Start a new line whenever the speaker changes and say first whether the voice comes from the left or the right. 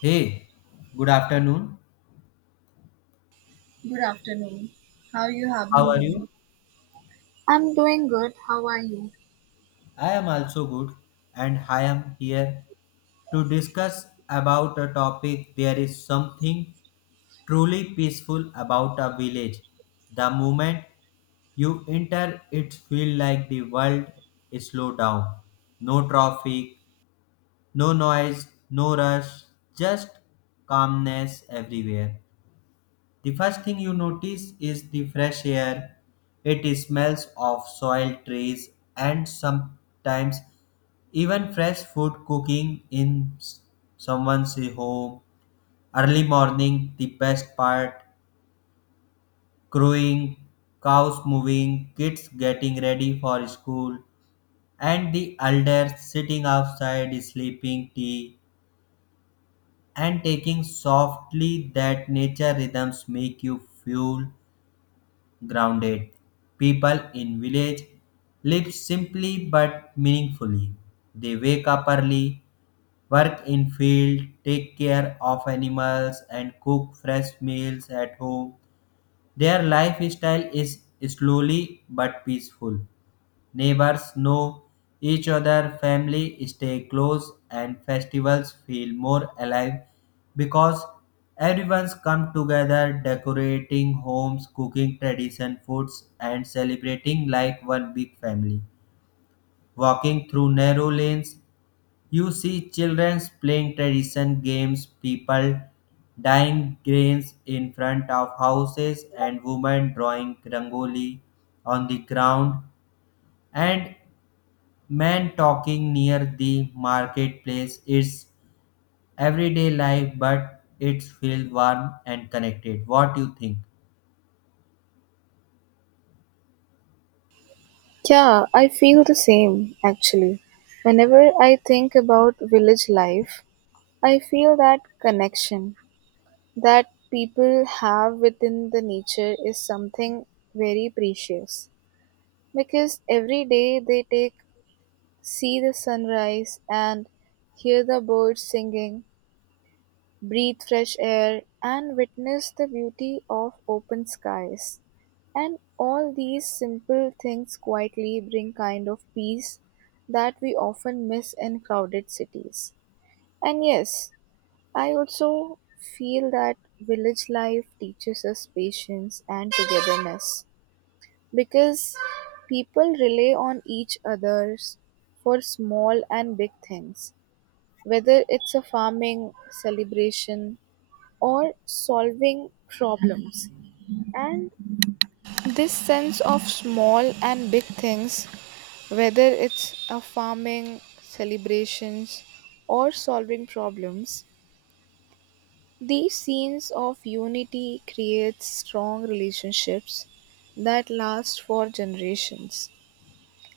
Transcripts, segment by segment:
left: Hey, good afternoon.
right: Good afternoon. How you have
left: How
right: been
left: are you?
right: doing? I'm doing good. How are you?
left: I am also good and I am here to discuss about a topic there is something truly peaceful about a village. The moment you enter it feels like the world is slow down. No traffic, no noise, no rush, just calmness everywhere. The first thing you notice is the fresh air. It smells of soil, trees, and sometimes even fresh food cooking in someone's home. Early morning, the best part crowing, cows moving, kids getting ready for school, and the elders sitting outside sleeping tea and taking softly that nature rhythms make you feel grounded. People in village live simply but meaningfully. They wake up early, work in field, take care of animals and cook fresh meals at home. Their lifestyle is slowly but peaceful. Neighbors know each other, family stay close, and festivals feel more alive because everyone's come together decorating homes, cooking tradition foods, and celebrating like one big family. Walking through narrow lanes, you see children playing tradition games, people dyeing grains in front of houses, and women drawing rangoli on the ground. And man talking near the marketplace. It's everyday life, but it feels warm and connected. What do you think?
right: Yeah, I feel the same actually. Whenever I think about village life, I feel that connection that people have within the nature is something very precious because every day they take see the sunrise and hear the birds singing breathe fresh air, and witness the beauty of open skies. And all these simple things quietly bring kind of peace that we often miss in crowded cities. And yes, I also feel that village life teaches us patience and togetherness because people rely on each others for small and big things whether it's a farming celebration or solving problems. And this sense of small and big things, whether it's a farming, celebrations, or solving problems, these scenes of unity create strong relationships that last for generations.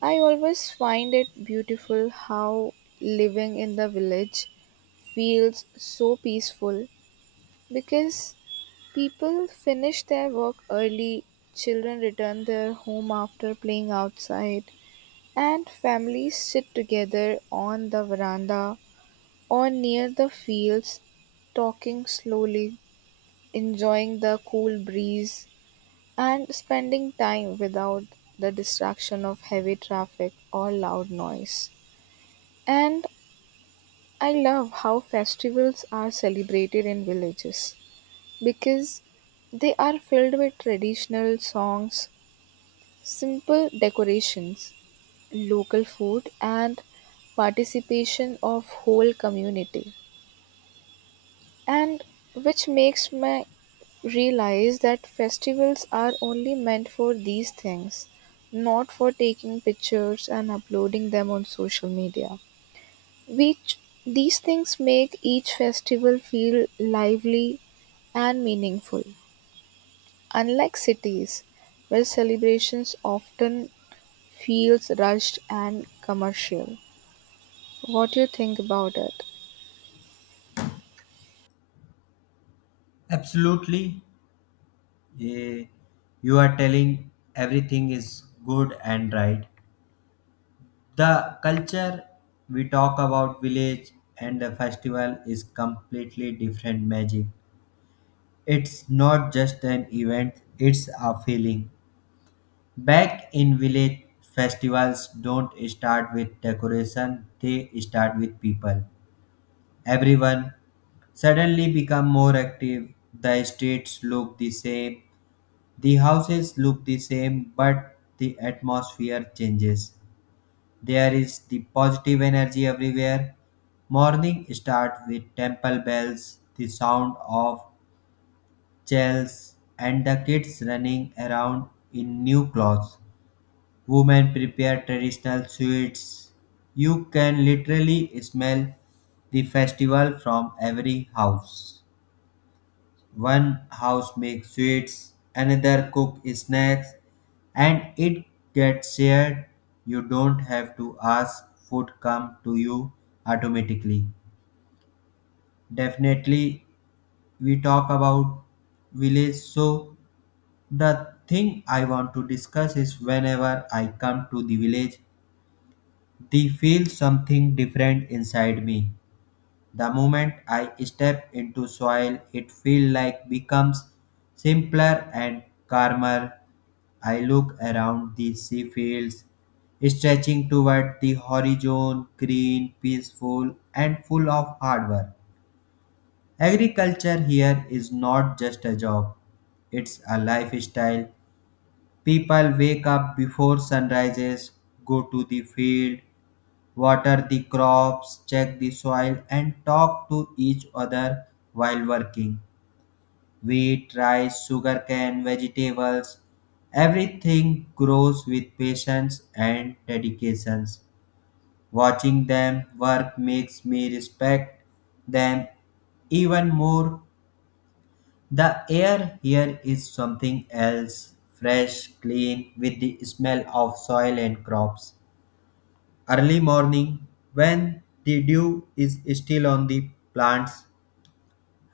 right: I always find it beautiful how living in the village feels so peaceful because people finish their work early, children return their home after playing outside, and families sit together on the veranda or near the fields, talking slowly, enjoying the cool breeze, and spending time without the distraction of heavy traffic or loud noise. And I love how festivals are celebrated in villages because they are filled with traditional songs, simple decorations, local food, and participation of whole community. And which makes me realize that festivals are only meant for these things, not for taking pictures and uploading them on social media. Which these things make each festival feel lively and meaningful. Unlike cities, where celebrations often feels rushed and commercial. What do you think about it?
left: Absolutely. Eh, you are telling everything is good and right. The culture we talk about village and the festival is completely different magic. It's not just an event, it's a feeling. Back in village, festivals don't start with decoration, they start with people. Everyone suddenly become more active. The streets look the same, the houses look the same, but the atmosphere changes. There is the positive energy everywhere. Morning start with temple bells, the sound of chants, and the kids running around in new clothes. Women prepare traditional sweets. You can literally smell the festival from every house. One house makes sweets, another cook snacks, and it gets shared. You don't have to ask, food come to you automatically. Definitely, we talk about village. So the thing I want to discuss is whenever I come to the village, they feel something different inside me. The moment I step into soil, it feels like becomes simpler and calmer. I look around the sea fields, stretching toward the horizon, green, peaceful, and full of hard work. Agriculture here is not just a job, it's a lifestyle. People wake up before sunrises, go to the field, water the crops, check the soil, and talk to each other while working. Wheat, rice, sugarcane, vegetables, everything grows with patience and dedication. Watching them work makes me respect them even more. The air here is something else fresh, clean, with the smell of soil and crops. Early morning, when the dew is still on the plants,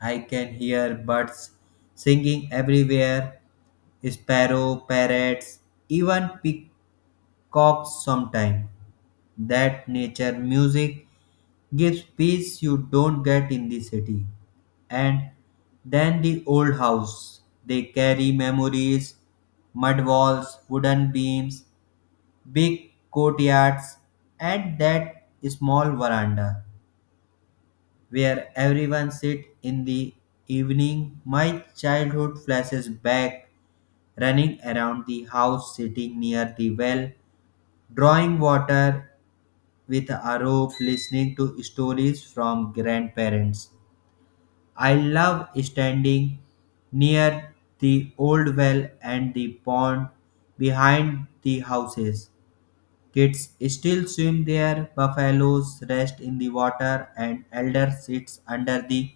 left: I can hear birds singing everywhere, sparrow, parrots, even peacocks sometimes. That nature music gives peace you don't get in the city. And then the old house. They carry memories, mud walls, wooden beams, big courtyards, and that small veranda where everyone sit in the evening, my childhood flashes back, running around the house, sitting near the well, drawing water with a rope, listening to stories from grandparents. I love standing near the old well and the pond behind the houses. Kids still swim there, buffaloes rest in the water, and elder sits under the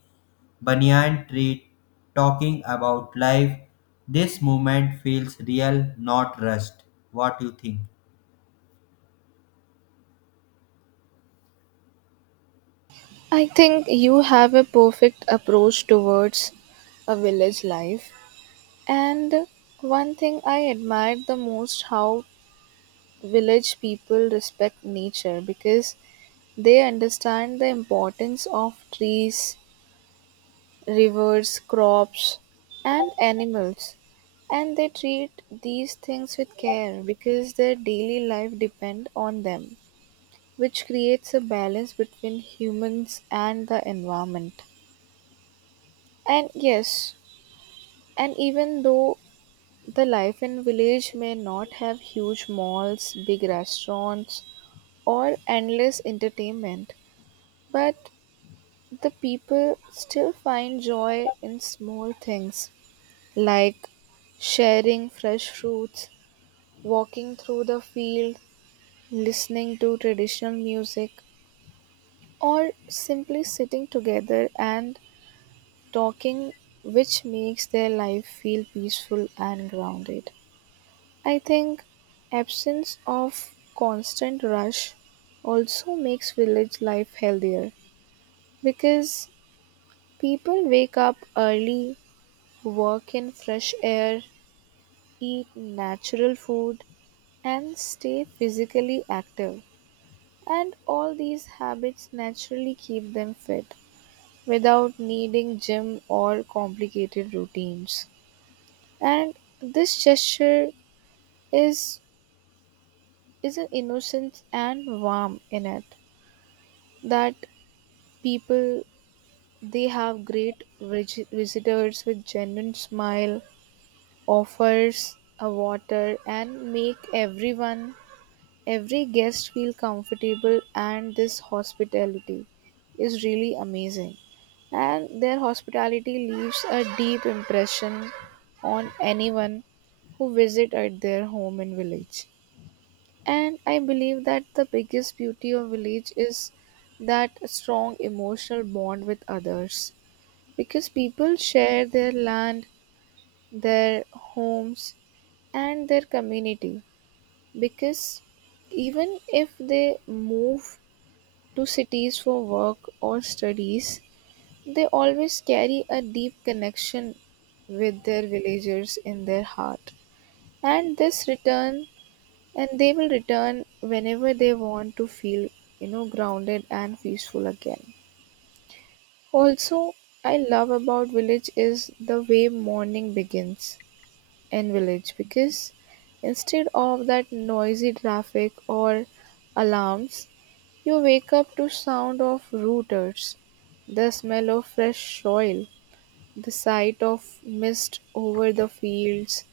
left: banyan tree talking about life. This moment feels real, not rushed. What do you think?
right: I think you have a perfect approach towards a village life. And one thing I admired the most how village people respect nature because they understand the importance of trees, rivers, crops, and animals. And they treat these things with care because their daily life depend on them, which creates a balance between humans and the environment. And yes, and even though the life in village may not have huge malls, big restaurants, or endless entertainment, but the people still find joy in small things like sharing fresh fruits, walking through the field, listening to traditional music, or simply sitting together and talking, which makes their life feel peaceful and grounded. I think absence of constant rush also makes village life healthier because people wake up early, work in fresh air, eat natural food, and stay physically active. And all these habits naturally keep them fit without needing gym or complicated routines. And this gesture is is an innocence and warmth in it that people they have great visitors with genuine smile, offers a water and make every guest feel comfortable and this hospitality is really amazing and their hospitality leaves a deep impression on anyone who visit at their home and village. And I believe that the biggest beauty of village is that strong emotional bond with others because people share their land, their homes, and their community. Because even if they move to cities for work or studies, they always carry a deep connection with their villagers in their heart. And this return and they will return whenever they want to feel grounded and peaceful again. Also, I love about village is the way morning begins in village because instead of that noisy traffic or alarms you wake up to sound of rooters, the smell of fresh soil, the sight of mist over the fields,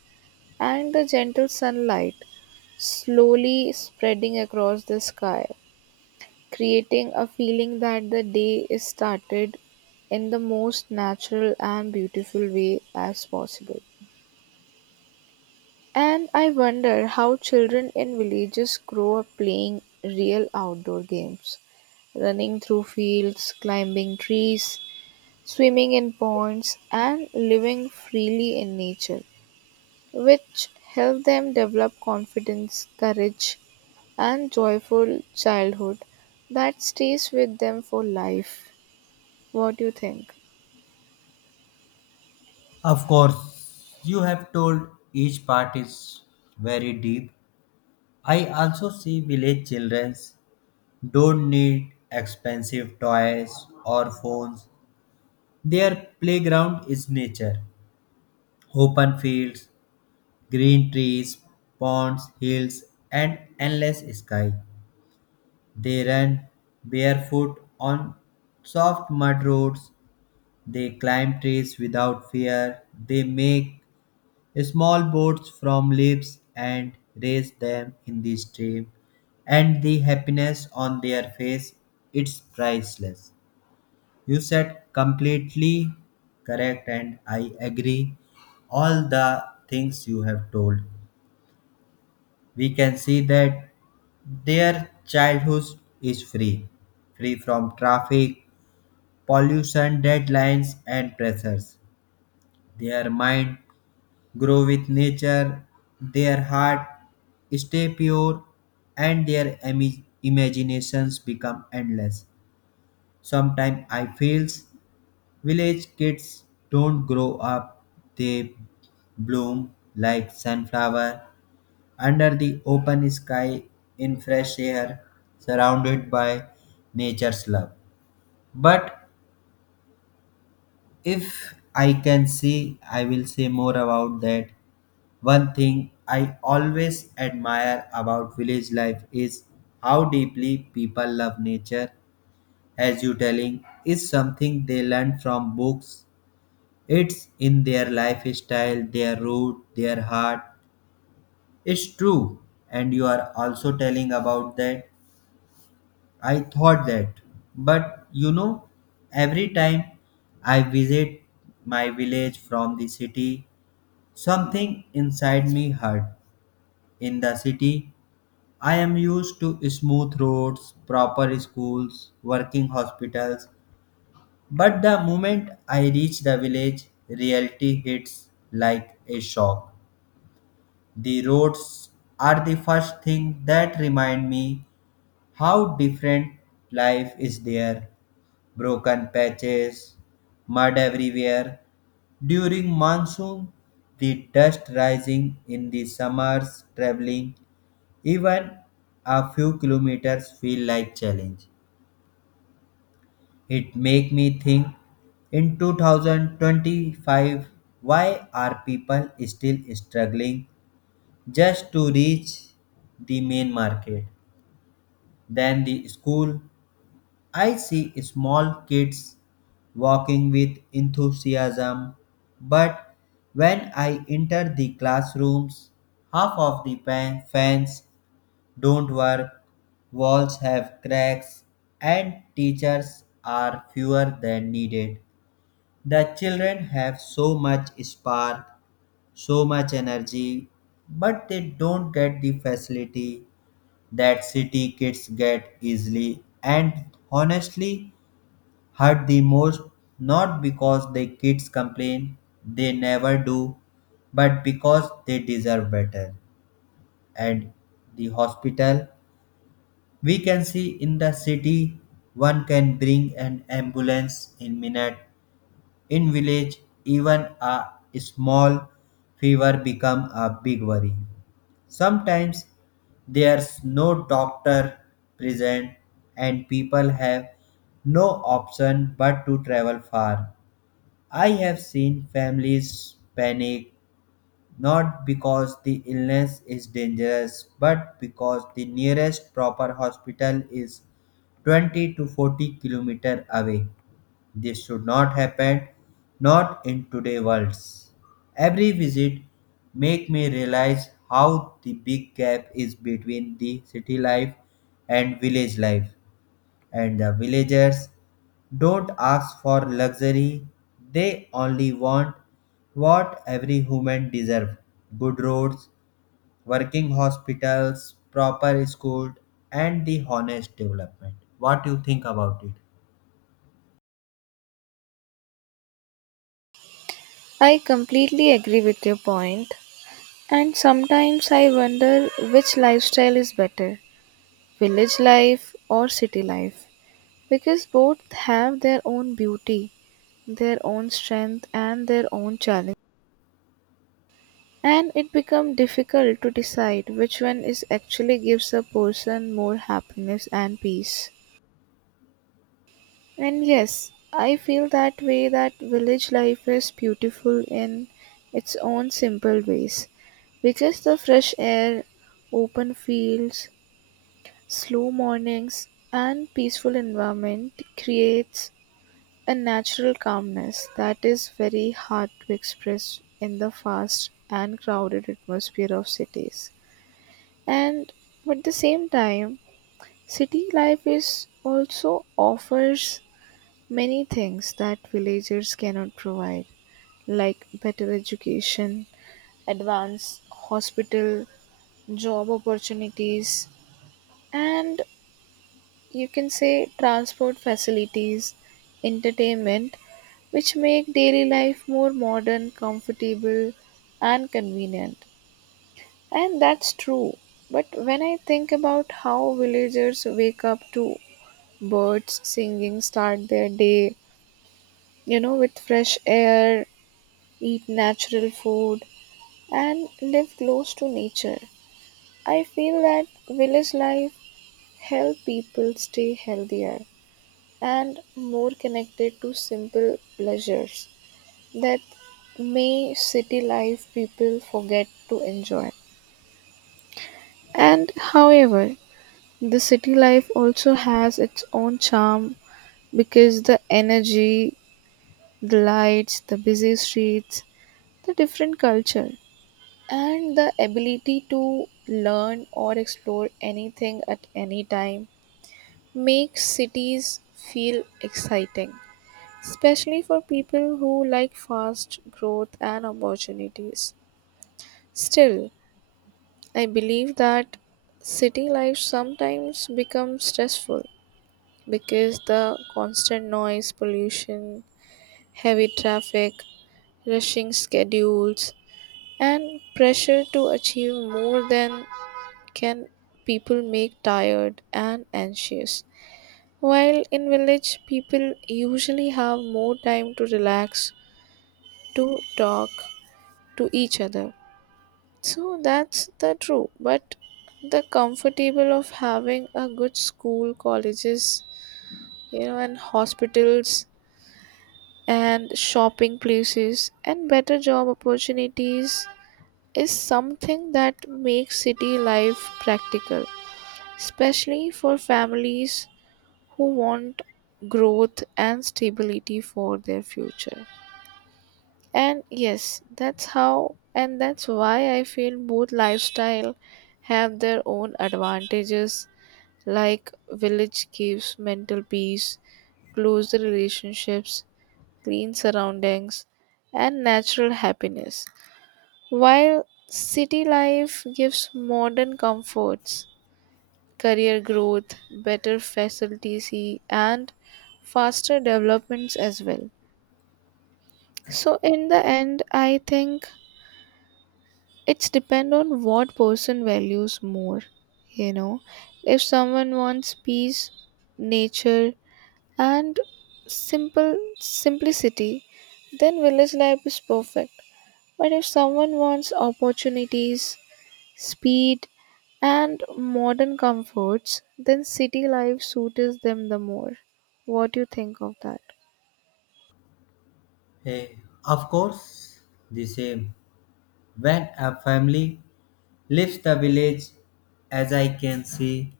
right: and the gentle sunlight slowly spreading across the sky, creating a feeling that the day is started in the most natural and beautiful way as possible. And I wonder how children in villages grow up playing real outdoor games, running through fields, climbing trees, swimming in ponds, and living freely in nature, which help them develop confidence, courage, and joyful childhood that stays with them for life. What do you think?
left: Of course, you have told each part is very deep. I also see village children don't need expensive toys or phones. Their playground is nature, open fields, green trees, ponds, hills, and endless sky. They run barefoot on soft mud roads. They climb trees without fear. They make small boats from leaves and raise them in the stream. And the happiness on their face, it's priceless. You said completely correct, and I agree all the things you have told. We can see that their childhood is free, free from traffic, pollution, deadlines, and pressures. Their mind grow with nature, their heart stay pure, and their imaginations become endless. Sometimes I feels village kids don't grow up; they bloom like sunflower under the open sky in fresh air surrounded by nature's love. But if I can see I will say more about that. One thing I always admire about village life is how deeply people love nature as you telling is something they learn from books. It's in their lifestyle, their root, their heart. It's true and you are also telling about that. I thought that, but every time I visit my village from the city, something inside me hurt. In the city, I am used to smooth roads, proper schools, working hospitals, but the moment I reach the village, reality hits like a shock. The roads are the first thing that remind me how different life is there, broken patches, mud everywhere. During monsoon, the dust rising in the summers, traveling even a few kilometers feel like challenge. It make me think in 2025 why are people still struggling just to reach the main market. Then the school, I see small kids walking with enthusiasm, but when I enter the classrooms, half of the fans don't work, walls have cracks, and teachers are fewer than needed. The children have so much spark, so much energy, but they don't get the facility that city kids get easily. And honestly, hurt the most not because the kids complain, they never do, but because they deserve better. And the hospital, we can see in the city one can bring an ambulance in minute, in village even a small fever become a big worry. Sometimes there's no doctor present and people have no option but to travel far. I have seen families panic not because the illness is dangerous but because the nearest proper hospital is 20 to 40 kilometer away. This should not happen, not in today's world. Every visit make me realize how the big gap is between the city life and village life. And the villagers don't ask for luxury, they only want what every human deserves, good roads, working hospitals, proper schools, and the honest development. What do you think about it?
right: I completely agree with your point, and sometimes I wonder which lifestyle is better village life or city life because both have their own beauty, their own strength, and their own challenge. And it becomes difficult to decide which one is actually gives a person more happiness and peace. And yes, I feel that way that village life is beautiful in its own simple ways because the fresh air, open fields, slow mornings, and peaceful environment creates a natural calmness that is very hard to express in the fast and crowded atmosphere of cities. And at the same time, city life is also offers many things that villagers cannot provide, like better education, advanced hospital, job opportunities, and you can say transport facilities, entertainment, which make daily life more modern, comfortable, and convenient. And that's true. But when I think about how villagers wake up to birds singing, start their day, you know, with fresh air, eat natural food, and live close to nature. I feel that village life help people stay healthier and more connected to simple pleasures that may city life people forget to enjoy. And however, the city life also has its own charm because the energy, the lights, the busy streets, the different culture and the ability to learn or explore anything at any time makes cities feel exciting, especially for people who like fast growth and opportunities. Still, I believe that city life sometimes becomes stressful because the constant noise, pollution, heavy traffic, rushing schedules, and pressure to achieve more than can people make tired and anxious. While in village, people usually have more time to relax, to talk to each other. So that's the true, but the comfortable of having a good school, colleges, you know, and hospitals and shopping places and better job opportunities is something that makes city life practical, especially for families who want growth and stability for their future. And yes, that's how and that's why I feel both lifestyle have their own advantages like village gives mental peace, closer relationships, clean surroundings and natural happiness. While city life gives modern comforts career growth, better facilities, and faster developments as well. So, in the end, I think it's depend on what person values more. You know, if someone wants peace, nature, and simple simplicity, then village life is perfect. But if someone wants opportunities, speed, and modern comforts, then city life suits them the more. What do you think of that?
left: Eh, of course, the same. When a family leaves the village, as I can see,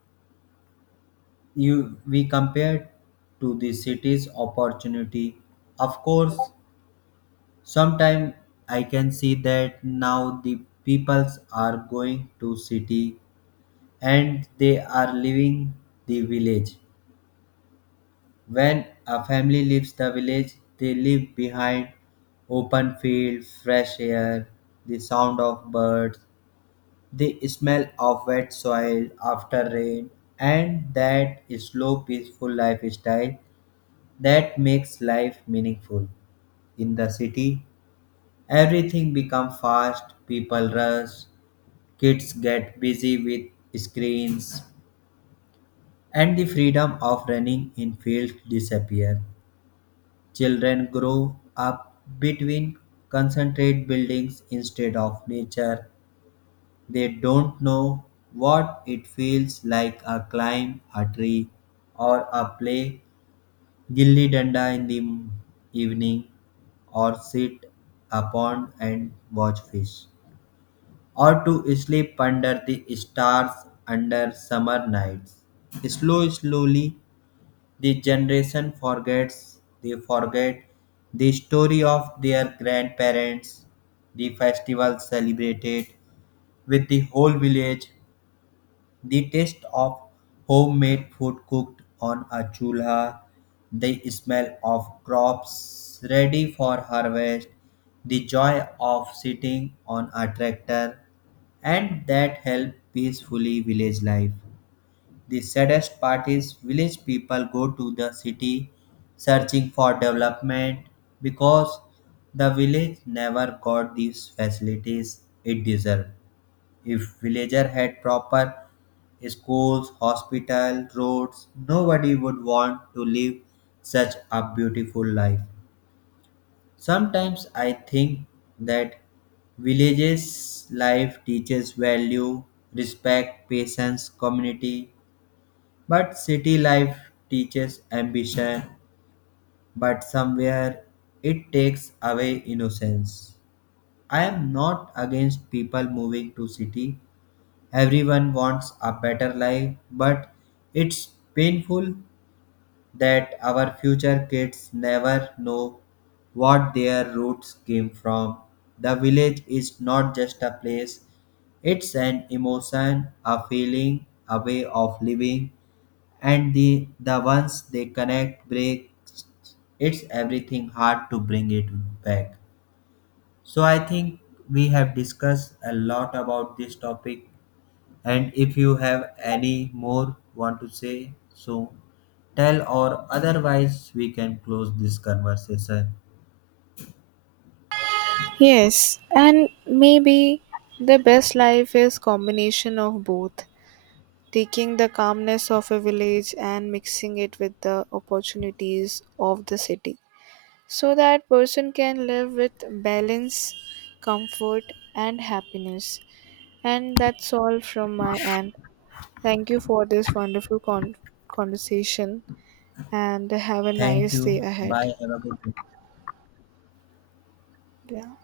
left: you we compare to the city's opportunity. Of course, sometimes I can see that now the peoples are going to city and they are leaving the village. When a family leaves the village, they leave behind open field, fresh air, the sound of birds, the smell of wet soil after rain, and that slow, peaceful lifestyle that makes life meaningful. In the city, everything become fast, people rush, kids get busy with screens, and the freedom of running in fields disappear. Children grow up between concentrate buildings instead of nature. They don't know what it feels like a climb a tree or a play gilli danda in the evening or sit upon and watch fish, or to sleep under the stars under summer nights. Slow, slowly, the generation forgets, they forget the story of their grandparents, the festival celebrated with the whole village, the taste of homemade food cooked on a chulha, the smell of crops ready for harvest, the joy of sitting on a tractor, and that help peacefully village life. The saddest part is village people go to the city searching for development because the village never got these facilities it deserved. If villager had proper schools, hospital, roads, nobody would want to live such a beautiful life. Sometimes I think that villages life teaches value, respect, patience, community, but city life teaches ambition, but somewhere it takes away innocence. I am not against people moving to city. Everyone wants a better life, but it's painful that our future kids never know what their roots came from. The village is not just a place, it's an emotion, a feeling, a way of living, and the ones they connect breaks, it's everything hard to bring it back. So I think we have discussed a lot about this topic and if you have any more want to say, so tell or otherwise we can close this conversation.
right: Yes, and maybe the best life is combination of both, taking the calmness of a village and mixing it with the opportunities of the city, so that person can live with balance, comfort, and happiness. And that's all from my end. Thank you for this wonderful conversation and have a
left: Thank
right: nice
left: you.
right: day ahead.
left: Bye. Have a good day.
right: Yeah.